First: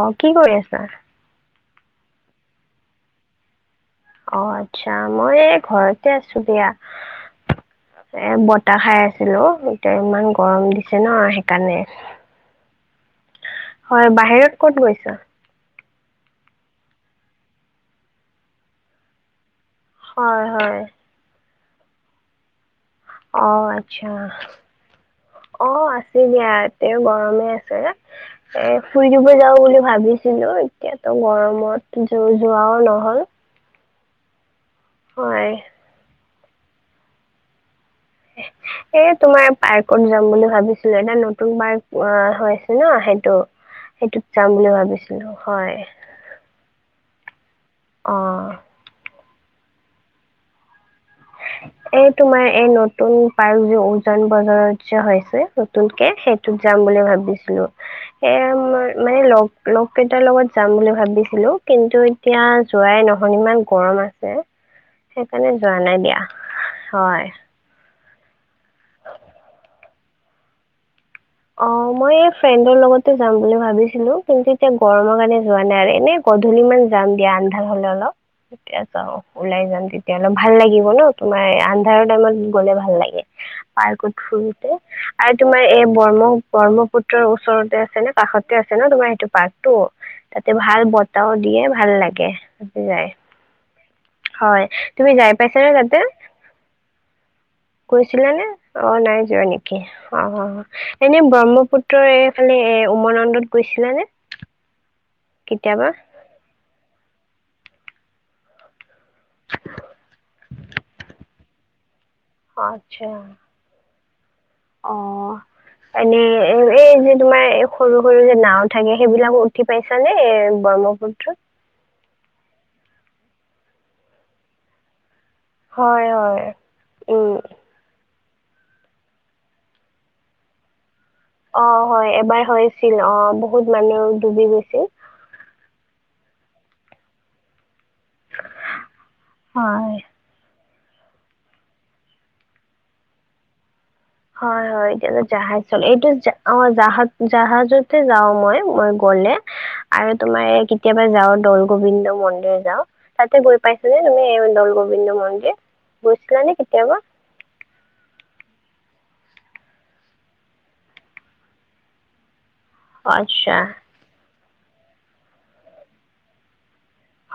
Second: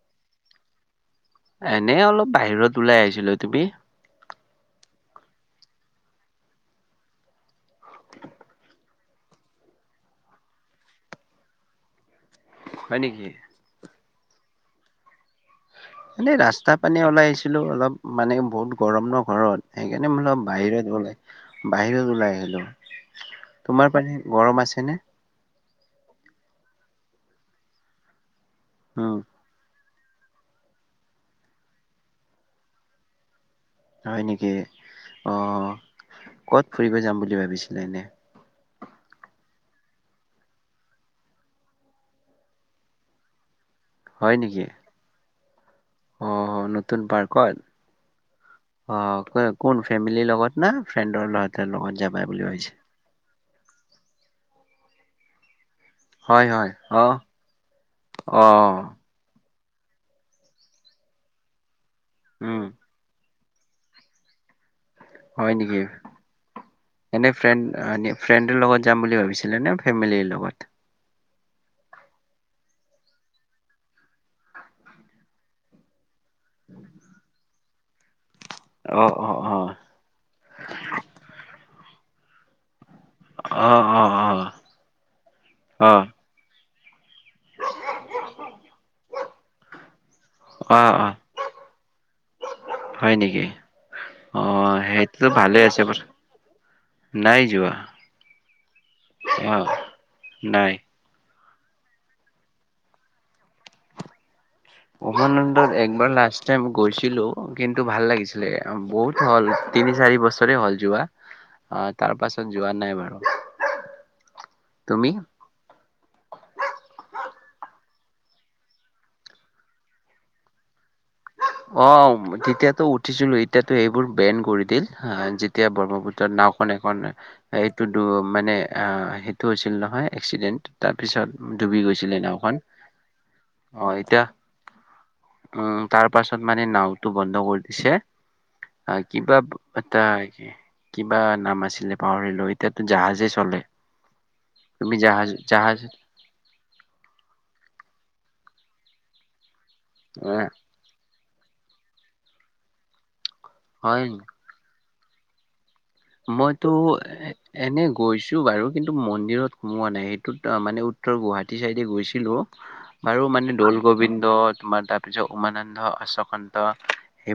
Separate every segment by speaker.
Speaker 1: অ কি কৰি আছা?
Speaker 2: এনেই অলপ বাহিৰত ওলাই আহিছিলোঁ তুমি।
Speaker 1: অ আচ্ছা মই এই ঘৰতে আছোঁ দিয়া। এ বতাহ খাই আছিলো। এতিয়া ইমান গৰম দিছে নহয় সেইকাৰণে
Speaker 2: হয় নেকি।
Speaker 1: হয় বাহিৰত ক'ত গৈছা?
Speaker 2: এনেই ৰাস্তা পিনেই ওলাই আহিছিলো অলপ মানে বহুত গৰম ন ঘৰত। সেইকাৰণে মই অলপ
Speaker 1: হয় হয়
Speaker 2: বাহিৰত ওলাই বাহিৰত ওলাই আহিলো
Speaker 1: অ
Speaker 2: তোমাৰ পানে
Speaker 1: আচ্ছা,
Speaker 2: গৰম আছে নে
Speaker 1: অ আচ্ছা আছে দিয়া তেওঁ গৰমে আছে ন এ ফুৰি
Speaker 2: উম
Speaker 1: দিব যাওঁ বুলি। ভাবিছিলো এতিয়াতো গৰমত যোৱাও নহ'ল
Speaker 2: হয় নেকি অ
Speaker 1: হয়।
Speaker 2: কত ফুৰিব যাম বুলি ভাবিছিলে এনেই [unintelligible]
Speaker 1: এ তোমাৰ পাৰ্কত যাম বুলি ভাবিছিলো এটা নতুন পাৰ্ক অ হৈ আছে ন সেইটো।
Speaker 2: হয়
Speaker 1: সেইটোত
Speaker 2: নেকি
Speaker 1: যাম বুলি ভাবিছিলো হয়।
Speaker 2: অ নতুন পাৰ্কত
Speaker 1: অ।
Speaker 2: অহ কোন ফেমিলিৰ লগত না ফ্ৰেণ্ডৰ লগত
Speaker 1: এই
Speaker 2: যাবা বুলি
Speaker 1: তোমাৰ এই
Speaker 2: ভাবিছে
Speaker 1: নতুন পাৰ্ক যে উজান বজাৰত যে হৈছে। নতুনকে
Speaker 2: হয়
Speaker 1: সেইটোত
Speaker 2: হয়
Speaker 1: যাম বুলি
Speaker 2: অ
Speaker 1: ভাবিছিলো, সেই
Speaker 2: অ
Speaker 1: আৰু মই লগ লগ কেইটাৰ লগত যাম বুলি ভাবিছিলো। কিন্তু এতিয়া
Speaker 2: উম
Speaker 1: যোৱাই নহয়। ধৰ ইমান গৰম আছে
Speaker 2: হয়
Speaker 1: সেইকাৰণে
Speaker 2: নেকি
Speaker 1: যোৱা নাই দিয়া। হয়
Speaker 2: এনে ফ্ৰেড ফ্ৰেণ্ডৰ লগত যাম বুলি ভাবিছিলা নে ফেমিলিৰ লগত
Speaker 1: অহ মই এই ফ্ৰেডৰ লগত যাম বুলি ভাবিছিলো কিন্তু এতিয়া গৰমৰ কাৰণে যোৱা নাই আৰু এনে গধূলি মান যাম দিয়া, আন্ধাৰ হ'লে অলপ। তেতিয়া
Speaker 2: অ',
Speaker 1: চাও
Speaker 2: অ',
Speaker 1: ওলাই
Speaker 2: অ',
Speaker 1: যাম তেতিয়া অলপ ভাল লাগিব ন তোমাৰ আন্ধাৰৰ টাইমত গ'লে ভাল লাগে।
Speaker 2: অ', অ',
Speaker 1: পাৰ্কত
Speaker 2: অ',
Speaker 1: ফুৰোতে আৰু তোমাৰ এ
Speaker 2: অ',
Speaker 1: ব্ৰহ্মপুত্ৰৰ ওচৰতে আছে নে কাষতে আছে ন তোমাৰ সেইটো পাৰ্কতটো তাতে ভাল
Speaker 2: অ', অ',
Speaker 1: বতাহ ওদিয়ে ভাল লাগে, তাতে যাই
Speaker 2: হয় নেকি?
Speaker 1: হয়
Speaker 2: অ',
Speaker 1: তুমি
Speaker 2: সেইটোতো
Speaker 1: যায়
Speaker 2: ভালে
Speaker 1: পাইছা নে
Speaker 2: আছে
Speaker 1: তাতে
Speaker 2: বাৰু নাই যোৱা
Speaker 1: গৈছিলানে অ নাই যোৱা
Speaker 2: অ',
Speaker 1: নেকি, অহ অহ
Speaker 2: নাই।
Speaker 1: এনে ব্ৰহ্মপুত্ৰৰ এইফালে এ উমানন্দত গৈছিল নে
Speaker 2: উমানন্দত একবাৰ লাষ্ট টাইম গৈছিলো কিন্তু ভাল লাগিছিলে বহুত হল তিনি চাৰি বছৰে হল যোৱা অ তাৰ পাছত যোৱা নাই
Speaker 1: আচ্ছা
Speaker 2: বাৰু।
Speaker 1: অ
Speaker 2: তুমি?
Speaker 1: এনে এই যে তোমাৰ সৰু সৰু যে নাও থাকে সেইবিলাকো উঠি পাইছানে ব্ৰহ্মপুত্ৰত
Speaker 2: অ তেতিয়াতো উঠিছিলো, এতিয়াতো সেইবোৰ বেন কৰি দিল। অ যেতিয়া
Speaker 1: হয়
Speaker 2: ব্ৰহ্মপুত্ৰৰ
Speaker 1: হয়
Speaker 2: নাওখন এখন
Speaker 1: উম
Speaker 2: এইটো দু মানে সেইটো হৈছিল নহয় এক্সিডেণ্ট। তাৰপিছত
Speaker 1: অ
Speaker 2: ডুবি
Speaker 1: হয়
Speaker 2: গৈছিলে
Speaker 1: এবাৰ
Speaker 2: নাওখন
Speaker 1: হৈছিল অ বহুত
Speaker 2: অহ
Speaker 1: মানুহ
Speaker 2: এতিয়া।
Speaker 1: ডুবি গৈছিল।
Speaker 2: উম তাৰ তাৰ পাছত মানে নাওতটো বন্ধ কৰি দিছে, অহ কিবা
Speaker 1: হয়
Speaker 2: এটা কিবা নাম আছিলে পাহৰিলো এতিয়াতো জাহাজেই চলে।
Speaker 1: হয় হয় এতিয়া যে জাহাজ চলে এইটো অ জাহাজ জাহাজতে যাওঁ মই। মই গলে আৰু তোমাৰ
Speaker 2: আহ,
Speaker 1: এই কেতিয়াবা যাওঁ দৌল গোবিন্দ মন্দিৰ যাওঁ তাতে গৈ পাইছো নে
Speaker 2: হয়
Speaker 1: তুমি দৌল গোবিন্দ মন্দিৰ গৈছিলানে
Speaker 2: মইতো
Speaker 1: কেতিয়াবা
Speaker 2: এনে গৈছোঁ বাৰু কিন্তু মন্দিৰ ভিতৰত সোমোৱা নাই সেইটোত মানে উত্তৰ গুৱাহাটী ছাইডে গৈছিলোঁ
Speaker 1: অ
Speaker 2: বাৰু মানে
Speaker 1: আচ্ছা
Speaker 2: দৌল গোবিন্দ তোমাৰ তাৰপিছত উমানন্দ অশ্বকান্ত।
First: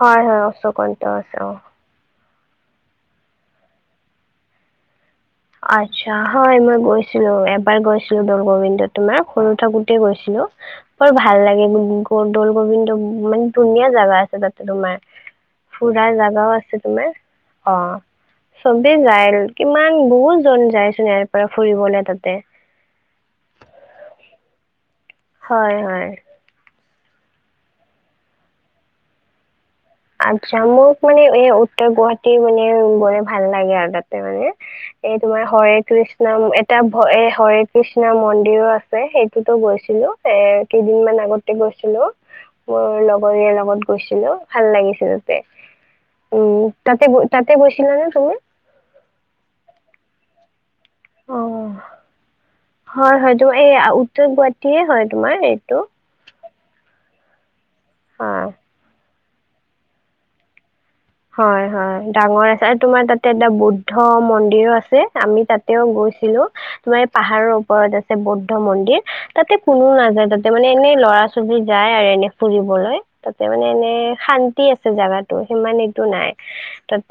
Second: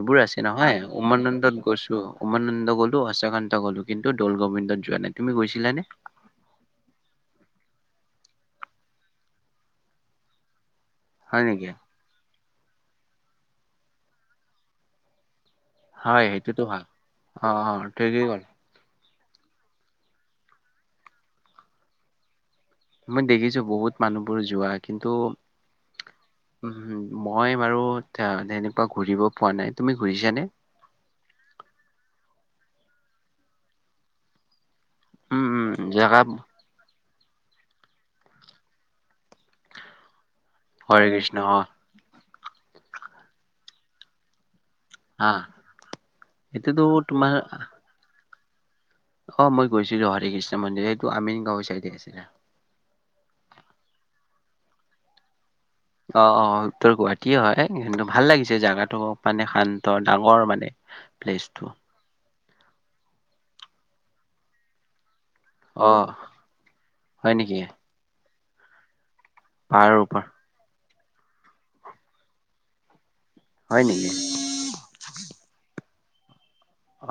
Speaker 1: হয় হয়
Speaker 2: আছে নহয়
Speaker 1: অশ্বকন্ত আছে অ
Speaker 2: উমানন্দত গৈছো। উমানন্দ গ'লো আশ্বকান্ত গ'লো কিন্তু দৌল গোবিন্দত যোৱা নাই। তুমি গৈছিলানে
Speaker 1: আচ্ছা হয় মই গৈছিলো এবাৰ গৈছিল তোৰ দৌল গোবিন্দ তোমাৰ সৰু থাকোতে গৈছিলো, বৰ ভাল
Speaker 2: হয়
Speaker 1: লাগে
Speaker 2: নেকি
Speaker 1: দৌল গোবিন্দ মানে ধুনীয়া জেগা আছে তাতে তোমাৰ ফুৰা
Speaker 2: হয়
Speaker 1: জেগাও
Speaker 2: সেইটোতো
Speaker 1: আছে
Speaker 2: হয়
Speaker 1: তোমাৰ অ
Speaker 2: ঠিকেই ক'লা
Speaker 1: চবেই যায় কিমান বহুত জন যায় চোন ইয়াৰ পৰা ফুৰিবলৈ তাতে
Speaker 2: মই দেখিছো বহুত মানুহবোৰ যোৱা।
Speaker 1: হয় হয়।
Speaker 2: উ মই বাৰু তেনেকুৱা ঘূৰিব পোৱা নাই। তুমি ঘূৰিছানে?
Speaker 1: আচ্ছা মোক মানে এই উত্তৰ গুৱাহাটী মানে উম ভাল লাগে আৰু তাতে মানে এই তোমাৰ
Speaker 2: উম উম
Speaker 1: হৰে
Speaker 2: জেগা
Speaker 1: কৃষ্ণ এটা- হৰে কৃষ্ণ মন্দিৰো আছে সেইটোতো গৈছিলো এ কেইদিন
Speaker 2: হৰে
Speaker 1: মমান
Speaker 2: কৃষ্ণ
Speaker 1: আগতে
Speaker 2: অ
Speaker 1: গৈছিলো, মোৰ লগৰ লগত গৈছিলো ভাল লাগিল।
Speaker 2: হা
Speaker 1: হিহঁতে, উম
Speaker 2: এইটোতো
Speaker 1: তাতে
Speaker 2: তোমাৰ
Speaker 1: তাতে গৈছিলা ন তুমি?
Speaker 2: অ মই গৈছিলো হৰি কৃষ্ণ মন্দিৰ। সেইটো
Speaker 1: অ
Speaker 2: আমিন গাঁৱৰ চাইডে আছিলে।
Speaker 1: হয় হয় তোমাৰ এই উত্তৰ গুৱাটীয়ে হয় তোমাৰ- এইটো
Speaker 2: অ অ উত্তৰ গুৱাহাটীয়ে হয় কি ভাল
Speaker 1: হয়
Speaker 2: লাগিছে জাগাতটো মানে শান্ত ডাঙৰ মানে। প্লেচটো
Speaker 1: হয় হয় ডাঙৰ আছে আৰু তোমাৰ তাতে এটা বুদ্ধ মন্দিৰো আছে। আমি তাতেও
Speaker 2: অ
Speaker 1: গৈছিলো, তোমাৰ এই
Speaker 2: হয়
Speaker 1: পাহাৰৰ
Speaker 2: নেকি
Speaker 1: ওপৰত আছে বৌদ্ধ মন্দিৰ। তাতে কোনোও
Speaker 2: পাহাৰৰ ওপৰ
Speaker 1: নাযায় তাতে মানে এনেই ল'ৰা ছোৱালী যায় আৰু এনেই ফুৰিবলৈ। তাতে মানে
Speaker 2: হয়
Speaker 1: এনে
Speaker 2: নেকি
Speaker 1: শান্তি আছে জোগাতটো সিমান এইটো নাই।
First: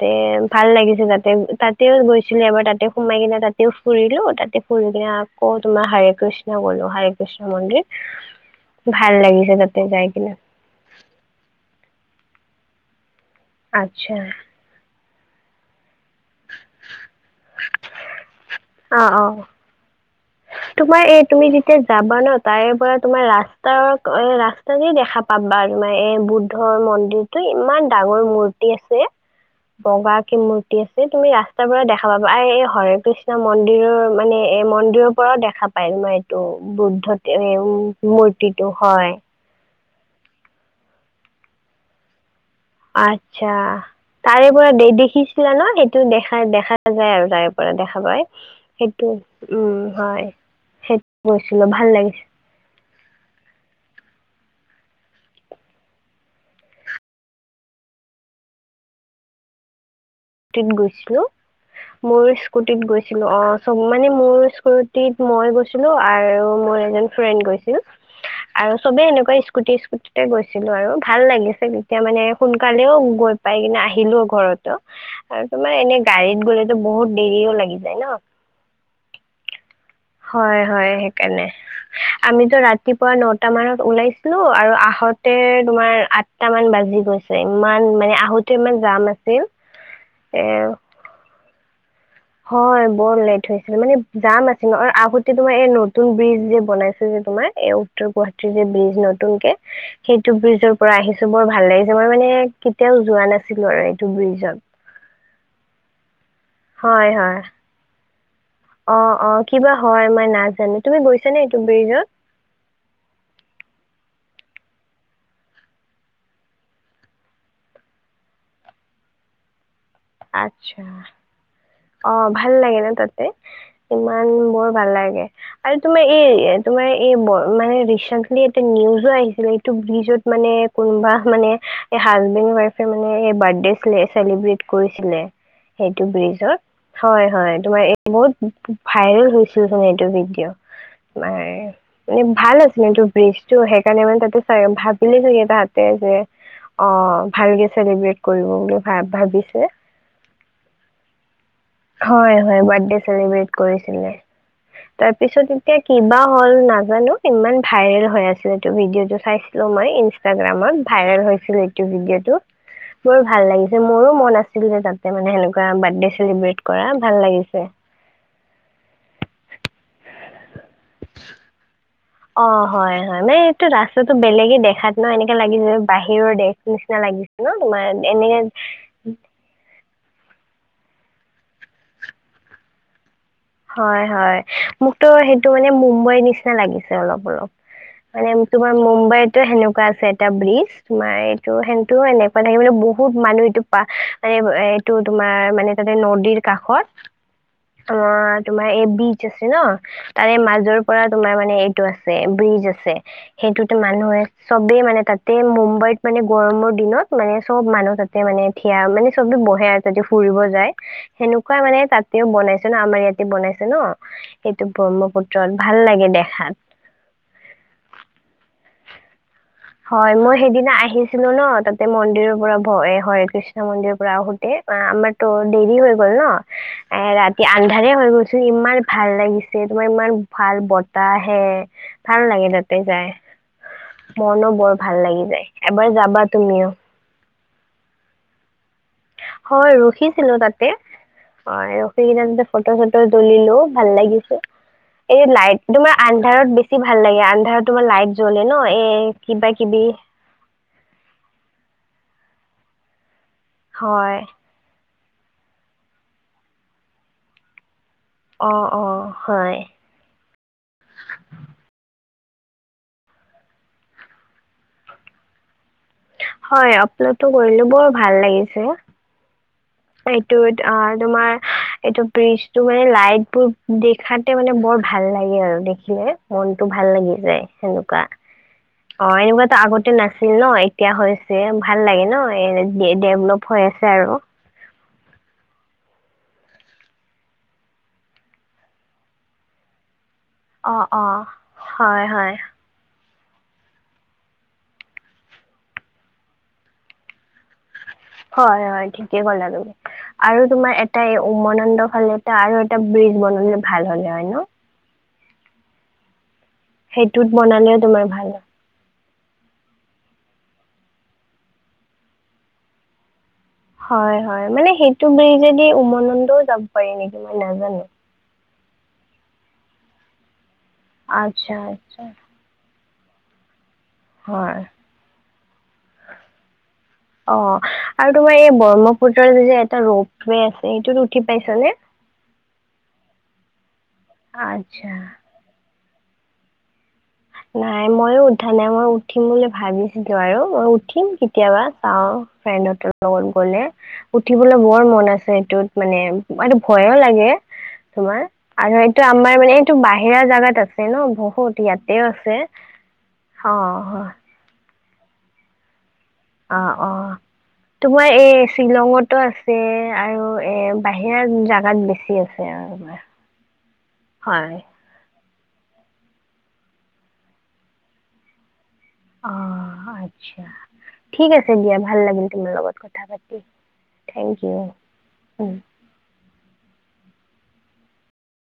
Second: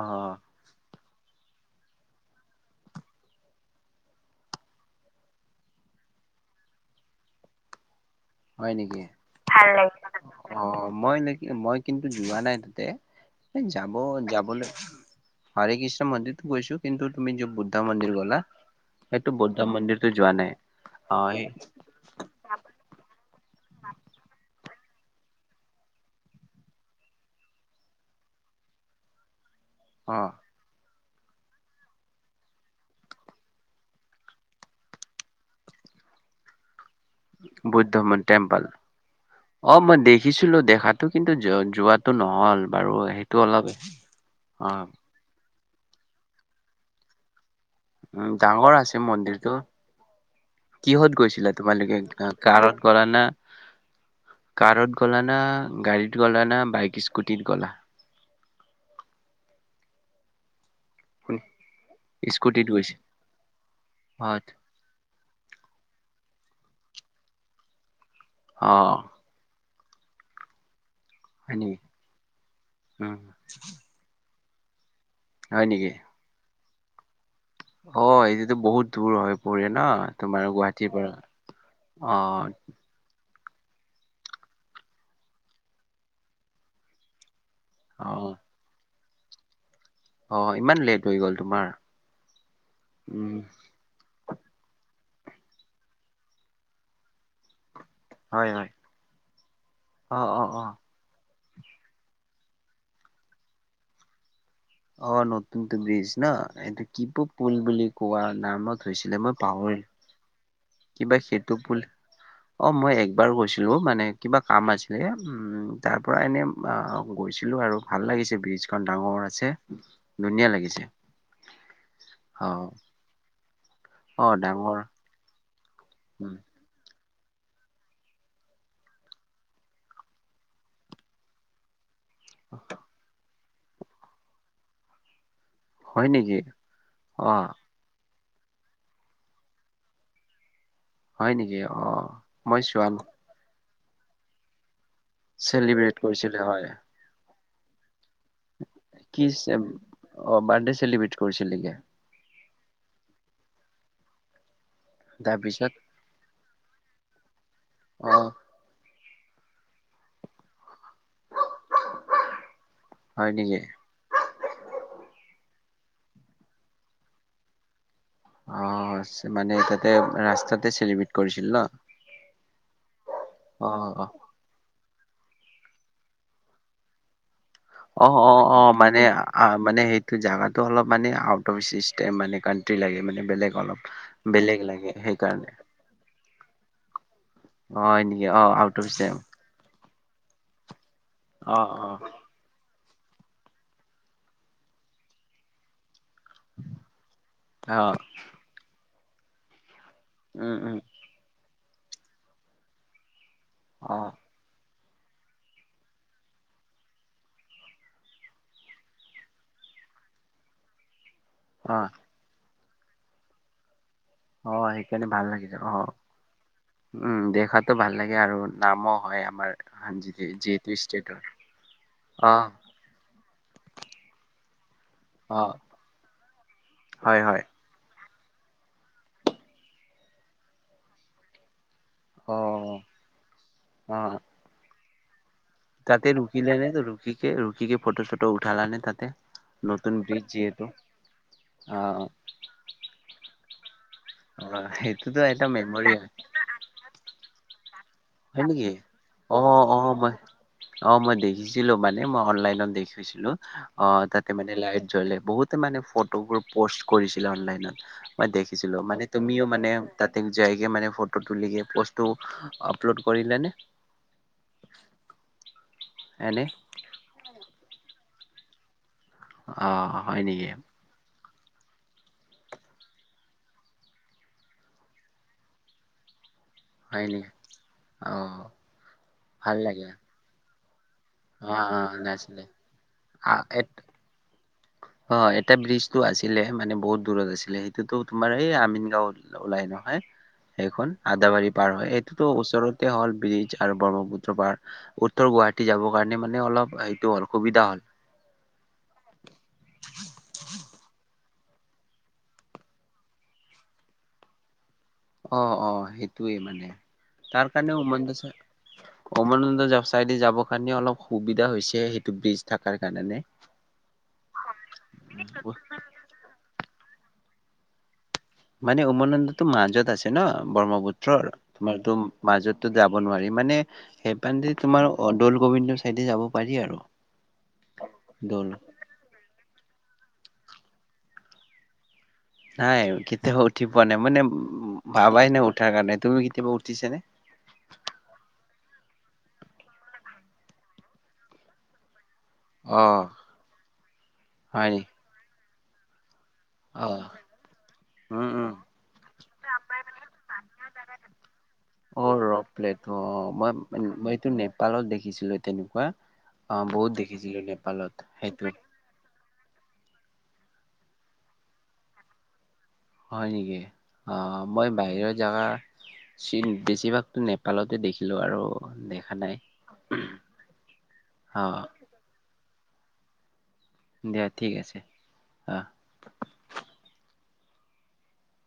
Speaker 2: অ
Speaker 1: ভাল লাগিছিল তাত। তেন তাতেও গৈছিলো এবাৰ তাতে সোমাই কিনে তাতেও ফুৰিলো, তাতে ফুৰি কিনে আকৌ তোমাৰ হাৰে কৃষ্ণ গ'লো হৰে কৃষ্ণ মন্দিৰ।
Speaker 2: হয় নেকি
Speaker 1: ভাল লাগিছে তাতে যাই কিনে
Speaker 2: অ মই নেকি মই কিন্তু যোৱা নাই তাতে- এই যাব
Speaker 1: আচ্ছা
Speaker 2: যাবলৈ হৰে কৃষ্ণ মন্দিৰতো গৈছো কিন্তু তুমি য বুদ্ধ মন্দিৰ গলা
Speaker 1: অ
Speaker 2: সেইটো
Speaker 1: অ
Speaker 2: বুদ্ধ মন্দিৰ
Speaker 1: তোমাৰ এই তুমি যেতিয়া যাবা ন তাৰে পৰা তোমাৰ ৰাস্তাৰ ৰাস্ত দেখা পাবা তমাৰ এ বুদ্ধৰ মন্দিৰটো ইমান ডাঙৰ মূৰ্তি আছে।
Speaker 2: [inaudible]
Speaker 1: বগা কি মূৰ্তি আছে এই তুমি ৰাস্তাবোৰত দেখা পাবা, আৰ এই সৰ্বিষ্যম মন্দিৰৰ মানে এ মন্দিৰৰ পৰাও দেখা পায় তোমাৰ এইটো বুদ্ধতে
Speaker 2: বৌদ্ধ মন টেম্পল
Speaker 1: মূৰ্তিটো হয়।
Speaker 2: অ মই দেখিছিলোঁ দেখাতটো কিন্তু যোৱাটো নহয়।
Speaker 1: আচ্ছা তাৰে পৰা
Speaker 2: অ
Speaker 1: দে দেখিছিলা ন। সেইটো দেখা দেখা যায় আৰু তাৰে পৰা। কৰা দেখা পায়
Speaker 2: উম ডাঙৰ আছে
Speaker 1: সেইটো
Speaker 2: মন্দিৰটো
Speaker 1: উম হয়। সেইটো
Speaker 2: কিহত গৈছিলা
Speaker 1: গৈছিলো ভাল
Speaker 2: তোমালোকে
Speaker 1: লাগিছিল
Speaker 2: কাৰত কৰা না? কাৰত গ'লা না গাড়ীত গ'লা না বাইক স্কুটিত গ'লা।
Speaker 1: গৈছিলো। মোৰ স্কুটিত গৈছিলো অ চব মানে
Speaker 2: অ
Speaker 1: মোৰ স্কুটিত মই গৈছিলো আৰু মোৰ এ ফ্ৰেণ্ড গৈছিল,
Speaker 2: অ
Speaker 1: আৰু চবে এনেকুৱা স্কুটি স্কুটতে গৈছিলো আৰু। ভাল
Speaker 2: হয়
Speaker 1: লাগিছে
Speaker 2: নেকি
Speaker 1: তেতিয়া মানে সোনকালেও
Speaker 2: উম
Speaker 1: গৈ পাই কিনে আহিলো ঘৰত। আৰু
Speaker 2: হয়
Speaker 1: তোমাৰ
Speaker 2: নেকি
Speaker 1: এনে গাড়ীত গ'লেতো বহুত দেৰিও লাগি যায়
Speaker 2: অ
Speaker 1: ন।
Speaker 2: এইটোতো বহুত দূৰ হৈ পৰে ন তোমাৰ
Speaker 1: হয়
Speaker 2: গুৱাহাটীৰ
Speaker 1: হয়
Speaker 2: পৰা
Speaker 1: সেইকাৰণে।
Speaker 2: অ
Speaker 1: আমিতো ৰাতিপুৱা ন আঠটা মানত ওলাইছিলো আৰু আহতে তোমাৰ আঠট মান বাজি গৈছিল। ইমান
Speaker 2: অ
Speaker 1: মানে আহোঁতে ইমান জাম আছিল।
Speaker 2: অ
Speaker 1: এ
Speaker 2: ইমান লেট হৈ গল তোমাৰ।
Speaker 1: হয় বৰ
Speaker 2: উম
Speaker 1: লেট হৈছিলে মানে। যাম আছিল ন আগতে তোমাৰ এই নতুন ব্ৰিজ যে বনাইছে যে তোমাৰ এই উওৰ
Speaker 2: হয়
Speaker 1: গুৱাহাটীৰ যে
Speaker 2: হয়
Speaker 1: ব্ৰিজ নতুন কে,
Speaker 2: অ
Speaker 1: সেইটো
Speaker 2: অ অ
Speaker 1: ব্ৰিজৰ পৰা আহি বৰ ভাল লাগিছে, মই মানে কেতিয়াও যোৱা নাছিলো আৰু এইটো ব্ৰিজত।
Speaker 2: অ নতুনতো ব্ৰিজ ন, এইটো কি
Speaker 1: হয় হয়
Speaker 2: পু-পুল বুলি কোৱা নামত
Speaker 1: অ
Speaker 2: হৈছিলে
Speaker 1: অ,
Speaker 2: মই
Speaker 1: কিবা
Speaker 2: পাহৰিলো
Speaker 1: হয় মই নাজানো। তুমি
Speaker 2: কিবা
Speaker 1: গৈছানে
Speaker 2: সেইটো
Speaker 1: এইটো
Speaker 2: বুলি,
Speaker 1: ব্ৰিজত
Speaker 2: অ মই একবাৰ গৈছিলো মানে কিবা কাম আছিলে এ উম, তাৰ পৰা এনে আ গৈছিলো আৰু ভাল লাগিছে ব্ৰিজখন ডাঙৰ অ আছে। ধুনীয়া
Speaker 1: আচ্ছা,
Speaker 2: লাগিছে
Speaker 1: অ ভাল লাগে ন ততে ইমান
Speaker 2: অ
Speaker 1: বৰ
Speaker 2: ডাঙৰ
Speaker 1: ভাল লাগে আৰু তোমাৰ এই
Speaker 2: উম,
Speaker 1: তোমাৰ এই মানে ৰিচেন্টলি এ নিউজো আহিছিল এইটো ব্ৰিজত মানে কোনোবা মানে এই হাজবেণ্ড ৱাইফে মানে এই বাৰ্থডেছিলে চেলিব্ৰেট কৰিছিলে। সেইটো
Speaker 2: হয় নেকি
Speaker 1: ব্ৰিজৰ,
Speaker 2: অ
Speaker 1: হয়-হয় তোমাৰ এই বহুত ভাইৰেল হৈছিল যোন এইটো ভিডিঅ'।
Speaker 2: হয়
Speaker 1: তমাৰ
Speaker 2: নেকি অ
Speaker 1: মানে ভাল
Speaker 2: মই
Speaker 1: আছিল
Speaker 2: চোৱা
Speaker 1: বিজটো সেইকাৰণে মানে তাতে চাই ভ থে তাহতে
Speaker 2: চেলিব্ৰেট
Speaker 1: যে
Speaker 2: কৰিছিলে হয়
Speaker 1: অ ভালকে চেলিব্ৰেট কৰিব বুলি ভ
Speaker 2: কি
Speaker 1: ভাবিছ।
Speaker 2: অ, বাৰ্থডে চেলিব্ৰেট কৰিছিলেগে।
Speaker 1: হয় হয় বাৰ্থডে চেলিব্ৰেট কৰিছিলে, তাৰ পিছত
Speaker 2: তাৰপিছত
Speaker 1: এতিয়া কিবা হল নাজানো? ইমান ভাইৰেল
Speaker 2: অ
Speaker 1: হৈ আছিল এইটো ভিডিঅটো, চাইছিলো মই ইনষ্টাগ্ৰামত। ভাইৰেল হৈছিল এইটো ভিডিঅ'তটো বৰ
Speaker 2: হয়
Speaker 1: ভাল
Speaker 2: নেকি
Speaker 1: লাগিছে মোৰো মন আছে। তাতে মানে সেনেকুৱা বাৰ্থডে চেলিব্ৰেট কৰা ভাল লাগিছে।
Speaker 2: অ চ, মানে তাতে ৰাস্তাতে চেলিব্ৰেট কৰিছিল ন?
Speaker 1: অ হয়-হয় মানে এইটো
Speaker 2: অ
Speaker 1: ৰাস্তাটো বেলেগে দেখাত ন এনেকা লাগিছে বাহিৰৰ দেশ নিচিনা লাগিছে। ন তোমাৰ
Speaker 2: অ, অ,
Speaker 1: এনেকে
Speaker 2: অ' মানে মানে সেই ত' জাগাাতটো অলপ মানে আউট অফ চিষ্টেম মানে কানণ্ট্ৰি লাগে মানে। বেলেগ অলপ
Speaker 1: হয়, হয়,
Speaker 2: বেলেগ লাগে
Speaker 1: মোকতো সেইটো
Speaker 2: সেইকাৰণে
Speaker 1: মানে মুম্বাইৰ নিচিনা লাগিছে অলপ-অলপ।
Speaker 2: অ হয় নেকি
Speaker 1: মানে
Speaker 2: অ
Speaker 1: তোমাৰ
Speaker 2: আউট অফ চিষ্টেম
Speaker 1: মুম্বাইতো সেনেকুৱা আছে এটা ব্ৰিজ, তোমাৰ এইটো
Speaker 2: অ অ
Speaker 1: সেনতো এনেকুৱা থাকে মানে বো বহুত মানুহ এইটো পা মানে এইটো তোমাৰ মানে তাত নদীৰ কাষত,
Speaker 2: অ
Speaker 1: আমাৰ তোমাৰ এই ব্ৰিজ আছে ন তাৰে
Speaker 2: উম উম
Speaker 1: মাজৰ পৰা তোমাৰ মানে এইটো আছে, ব্ৰিজ আছে। সেইটোতো
Speaker 2: অ
Speaker 1: মানুহে চবেই মানে তাতে মুম্বাইত মানে গৰমৰ দিনত মানে চব মানুহ তাতে মানে থিয়া, মানে চব বহে আৰু যদি ফুৰিব যায় সেনেকুৱাই
Speaker 2: অ
Speaker 1: মানে তাতেও বনাইছে ন, আমাৰ ইয়াতে বনাইছে ন।
Speaker 2: অ
Speaker 1: সেইটো
Speaker 2: সেইকাৰণে ভাল লাগিছে
Speaker 1: ব্ৰহ্মপুত্ৰত
Speaker 2: অ
Speaker 1: ভাল লাগে দেখাত।
Speaker 2: উম, দেখাতটো ভাল লাগে আৰু নামো হয় আমাৰ জি যিহেতু ষ্টেটৰ
Speaker 1: এ
Speaker 2: অ
Speaker 1: মন্দিৰৰ পৰা ভয় এ হয় কৃষ্ণ মন্দিৰৰ পৰা আহোঁতে আমা-আমাৰটো
Speaker 2: অ
Speaker 1: দেৰি হৈ গল ন, এ
Speaker 2: হয় হয়
Speaker 1: ৰাতি আন্ধাৰ হৈ গৈচোন ইমান ভাল লাগিছে, তোমাৰ ইমান ভাল বতাহ আহে। ভাল
Speaker 2: অ
Speaker 1: লাগে তাতে যাই,
Speaker 2: অ
Speaker 1: মনো বৰ ভাল লাগি যায়। এবাৰ
Speaker 2: তাতে
Speaker 1: যাবা
Speaker 2: ৰুখিলে
Speaker 1: তুমিও
Speaker 2: নে, ৰুখিকে ৰুখিকে ফটো-চটো উঠালানে তাতে?
Speaker 1: হয়
Speaker 2: নতুন ব্ৰিজ
Speaker 1: ৰখিছিলো
Speaker 2: যিহেতু
Speaker 1: তাতে, অ ৰখি
Speaker 2: আহ
Speaker 1: কেনে তাতে ফটো-চটো তুলিলো। ভাল লাগিছে
Speaker 2: সেইটোতো এটা মেমৰি
Speaker 1: তোমাৰ লাইট জ্বলে
Speaker 2: হয়,
Speaker 1: ন
Speaker 2: নেকি?
Speaker 1: এই
Speaker 2: অ,
Speaker 1: কিবা কিবি
Speaker 2: অ' মই অ' মই দেখিছিলো মানে মই অনলাইন। দেখিছিলো অ'
Speaker 1: হয়
Speaker 2: তাতে মানে লাইট জ্বলে। বহুতে মানে ফটোবোৰ প'ষ্ট কৰিছিলে অনলাইনত। মই
Speaker 1: অ
Speaker 2: দেখিছিলো,
Speaker 1: অ
Speaker 2: মানে তুমিও
Speaker 1: হয়
Speaker 2: মানে তাতে যাইকে মানে ফটো তুলি কে পষ্ট আপলোড কৰিলে নে? এনে
Speaker 1: হয় আপলোডটো কৰিলো, ‌ বৰ ভাল লাগিছে।
Speaker 2: অ হয় নেকি
Speaker 1: এইটোত আ তোমাৰ এইটো ব্ৰিজটো মানে লাইটবোৰ দেখাতে মানে বৰ ভাল লাগে আৰু দেখিলে। মনটো ভাল
Speaker 2: হয়
Speaker 1: লাগি
Speaker 2: নেকি
Speaker 1: যায় সেনেকুৱা,
Speaker 2: অ
Speaker 1: অ
Speaker 2: ভাল
Speaker 1: এনেকুৱাতো
Speaker 2: লাগে
Speaker 1: আগতে নাছিল ন এ এতিয়া হৈছে
Speaker 2: অ অ
Speaker 1: ভাল লাগে ন,
Speaker 2: নাছিলে
Speaker 1: এ ডেভলপ হৈ আছে আৰু।
Speaker 2: [unintelligible] অ' এটা ব্ৰিজটো আছিলে। মানে বহুত দূৰত আছিলে। সেইটোতো তোমাৰ এই আমিন গাঁও ওলাই নহয়।
Speaker 1: অ
Speaker 2: সেইখন
Speaker 1: অ
Speaker 2: আদাবাৰী পাৰ হয়, এইটোতো ওচৰতে হ'ল। ব্ৰিজ আৰু ব্ৰহ্মপুত্ৰ পাৰ। উত্তৰ গুৱাহাটী যাবৰ কাৰণে মানে অলপ সেইটো হ'ল, সুবিধা হ'ল।
Speaker 1: হয়, হয় ঠিকে ক'লা তুমি। আৰু তুমাৰ এটাই উমানন্দ ফালে এটা আৰু এটা ব্ৰিজ বনালে ভাল হ'ল হয় ন?
Speaker 2: অ, অ' সেইটয়ে মানে
Speaker 1: সেইটোত
Speaker 2: তাৰ কাৰণে
Speaker 1: বনালেও
Speaker 2: উমান
Speaker 1: তোমাৰ ভাল
Speaker 2: দচা
Speaker 1: হয়
Speaker 2: উমানন্দা যাও চাইদে
Speaker 1: হয়, হয় মানে সেইটো বিজেদি উমানন্দও যাব পাৰি নেকি মই নাজানো।
Speaker 2: মানে উমানন্দটো মাজত আছে ন ব্ৰহ্মপুত্ৰৰ
Speaker 1: আচ্ছা
Speaker 2: সোঁটো
Speaker 1: আচ্ছা
Speaker 2: মাজতো। যাব নোৱাৰি। মানে সেইপান
Speaker 1: হয়
Speaker 2: তোমাৰ দৌল গোবিন্দ চাইডে যাব পাৰি আৰু।
Speaker 1: অ, আৰু তোমাৰ
Speaker 2: দৌল
Speaker 1: এই ব্ৰহ্মপুত্ৰৰ যে এটা ৰোপৱে আছে সেইটোত উঠি পাইছা নে?
Speaker 2: নাই কেতিয়াও উঠি পোৱা নাই, মানে
Speaker 1: আচ্ছা
Speaker 2: ভাবাই নাই উঠাৰ কাৰণে। তুমি কেতিয়াবা উঠিছা নে?
Speaker 1: নাই ময়ো উঠা নাই মই উঠিম বুলি ভাবিছিলো আৰু মই উঠিম কেতিয়াবা চাওঁ। ফ্ৰেণ্ডহ‍ঁতৰ লগত গলে উঠিবলে
Speaker 2: হয় নি
Speaker 1: বৰ মন আছে এইটোত মানে। এইটো ভয়ো লাগে তোমাৰ,
Speaker 2: উম উম
Speaker 1: আৰু এইটো আমাৰ মানে এইটো বাহিৰা জাগাত আছে ন বহুত। ইয়াতেও
Speaker 2: অ! ৰ
Speaker 1: আছে
Speaker 2: [unintelligible] অ
Speaker 1: অঁ
Speaker 2: মই-মই
Speaker 1: হয়
Speaker 2: এইটো নেপালত দেখিছিলো তেনেকুৱা। অ
Speaker 1: অঁ
Speaker 2: বহুত
Speaker 1: অঁ,
Speaker 2: দেখিছিলো নেপালত
Speaker 1: তোমাৰ
Speaker 2: সেইটো
Speaker 1: এই শ্বিলঙতো আছে এ আৰু এ বাহিৰা জাগাত বেছি আছে। আৰু তোমাৰ।
Speaker 2: হয় নেকি। অ
Speaker 1: হয়
Speaker 2: মই বাহিৰত জাগা, চীন বেছিভাগতো নেপালতে দেখিলো আৰু দেখা নাই
Speaker 1: অহ
Speaker 2: অ
Speaker 1: থেংক
Speaker 2: দিয়া ঠিক
Speaker 1: ইউ।
Speaker 2: আছে অ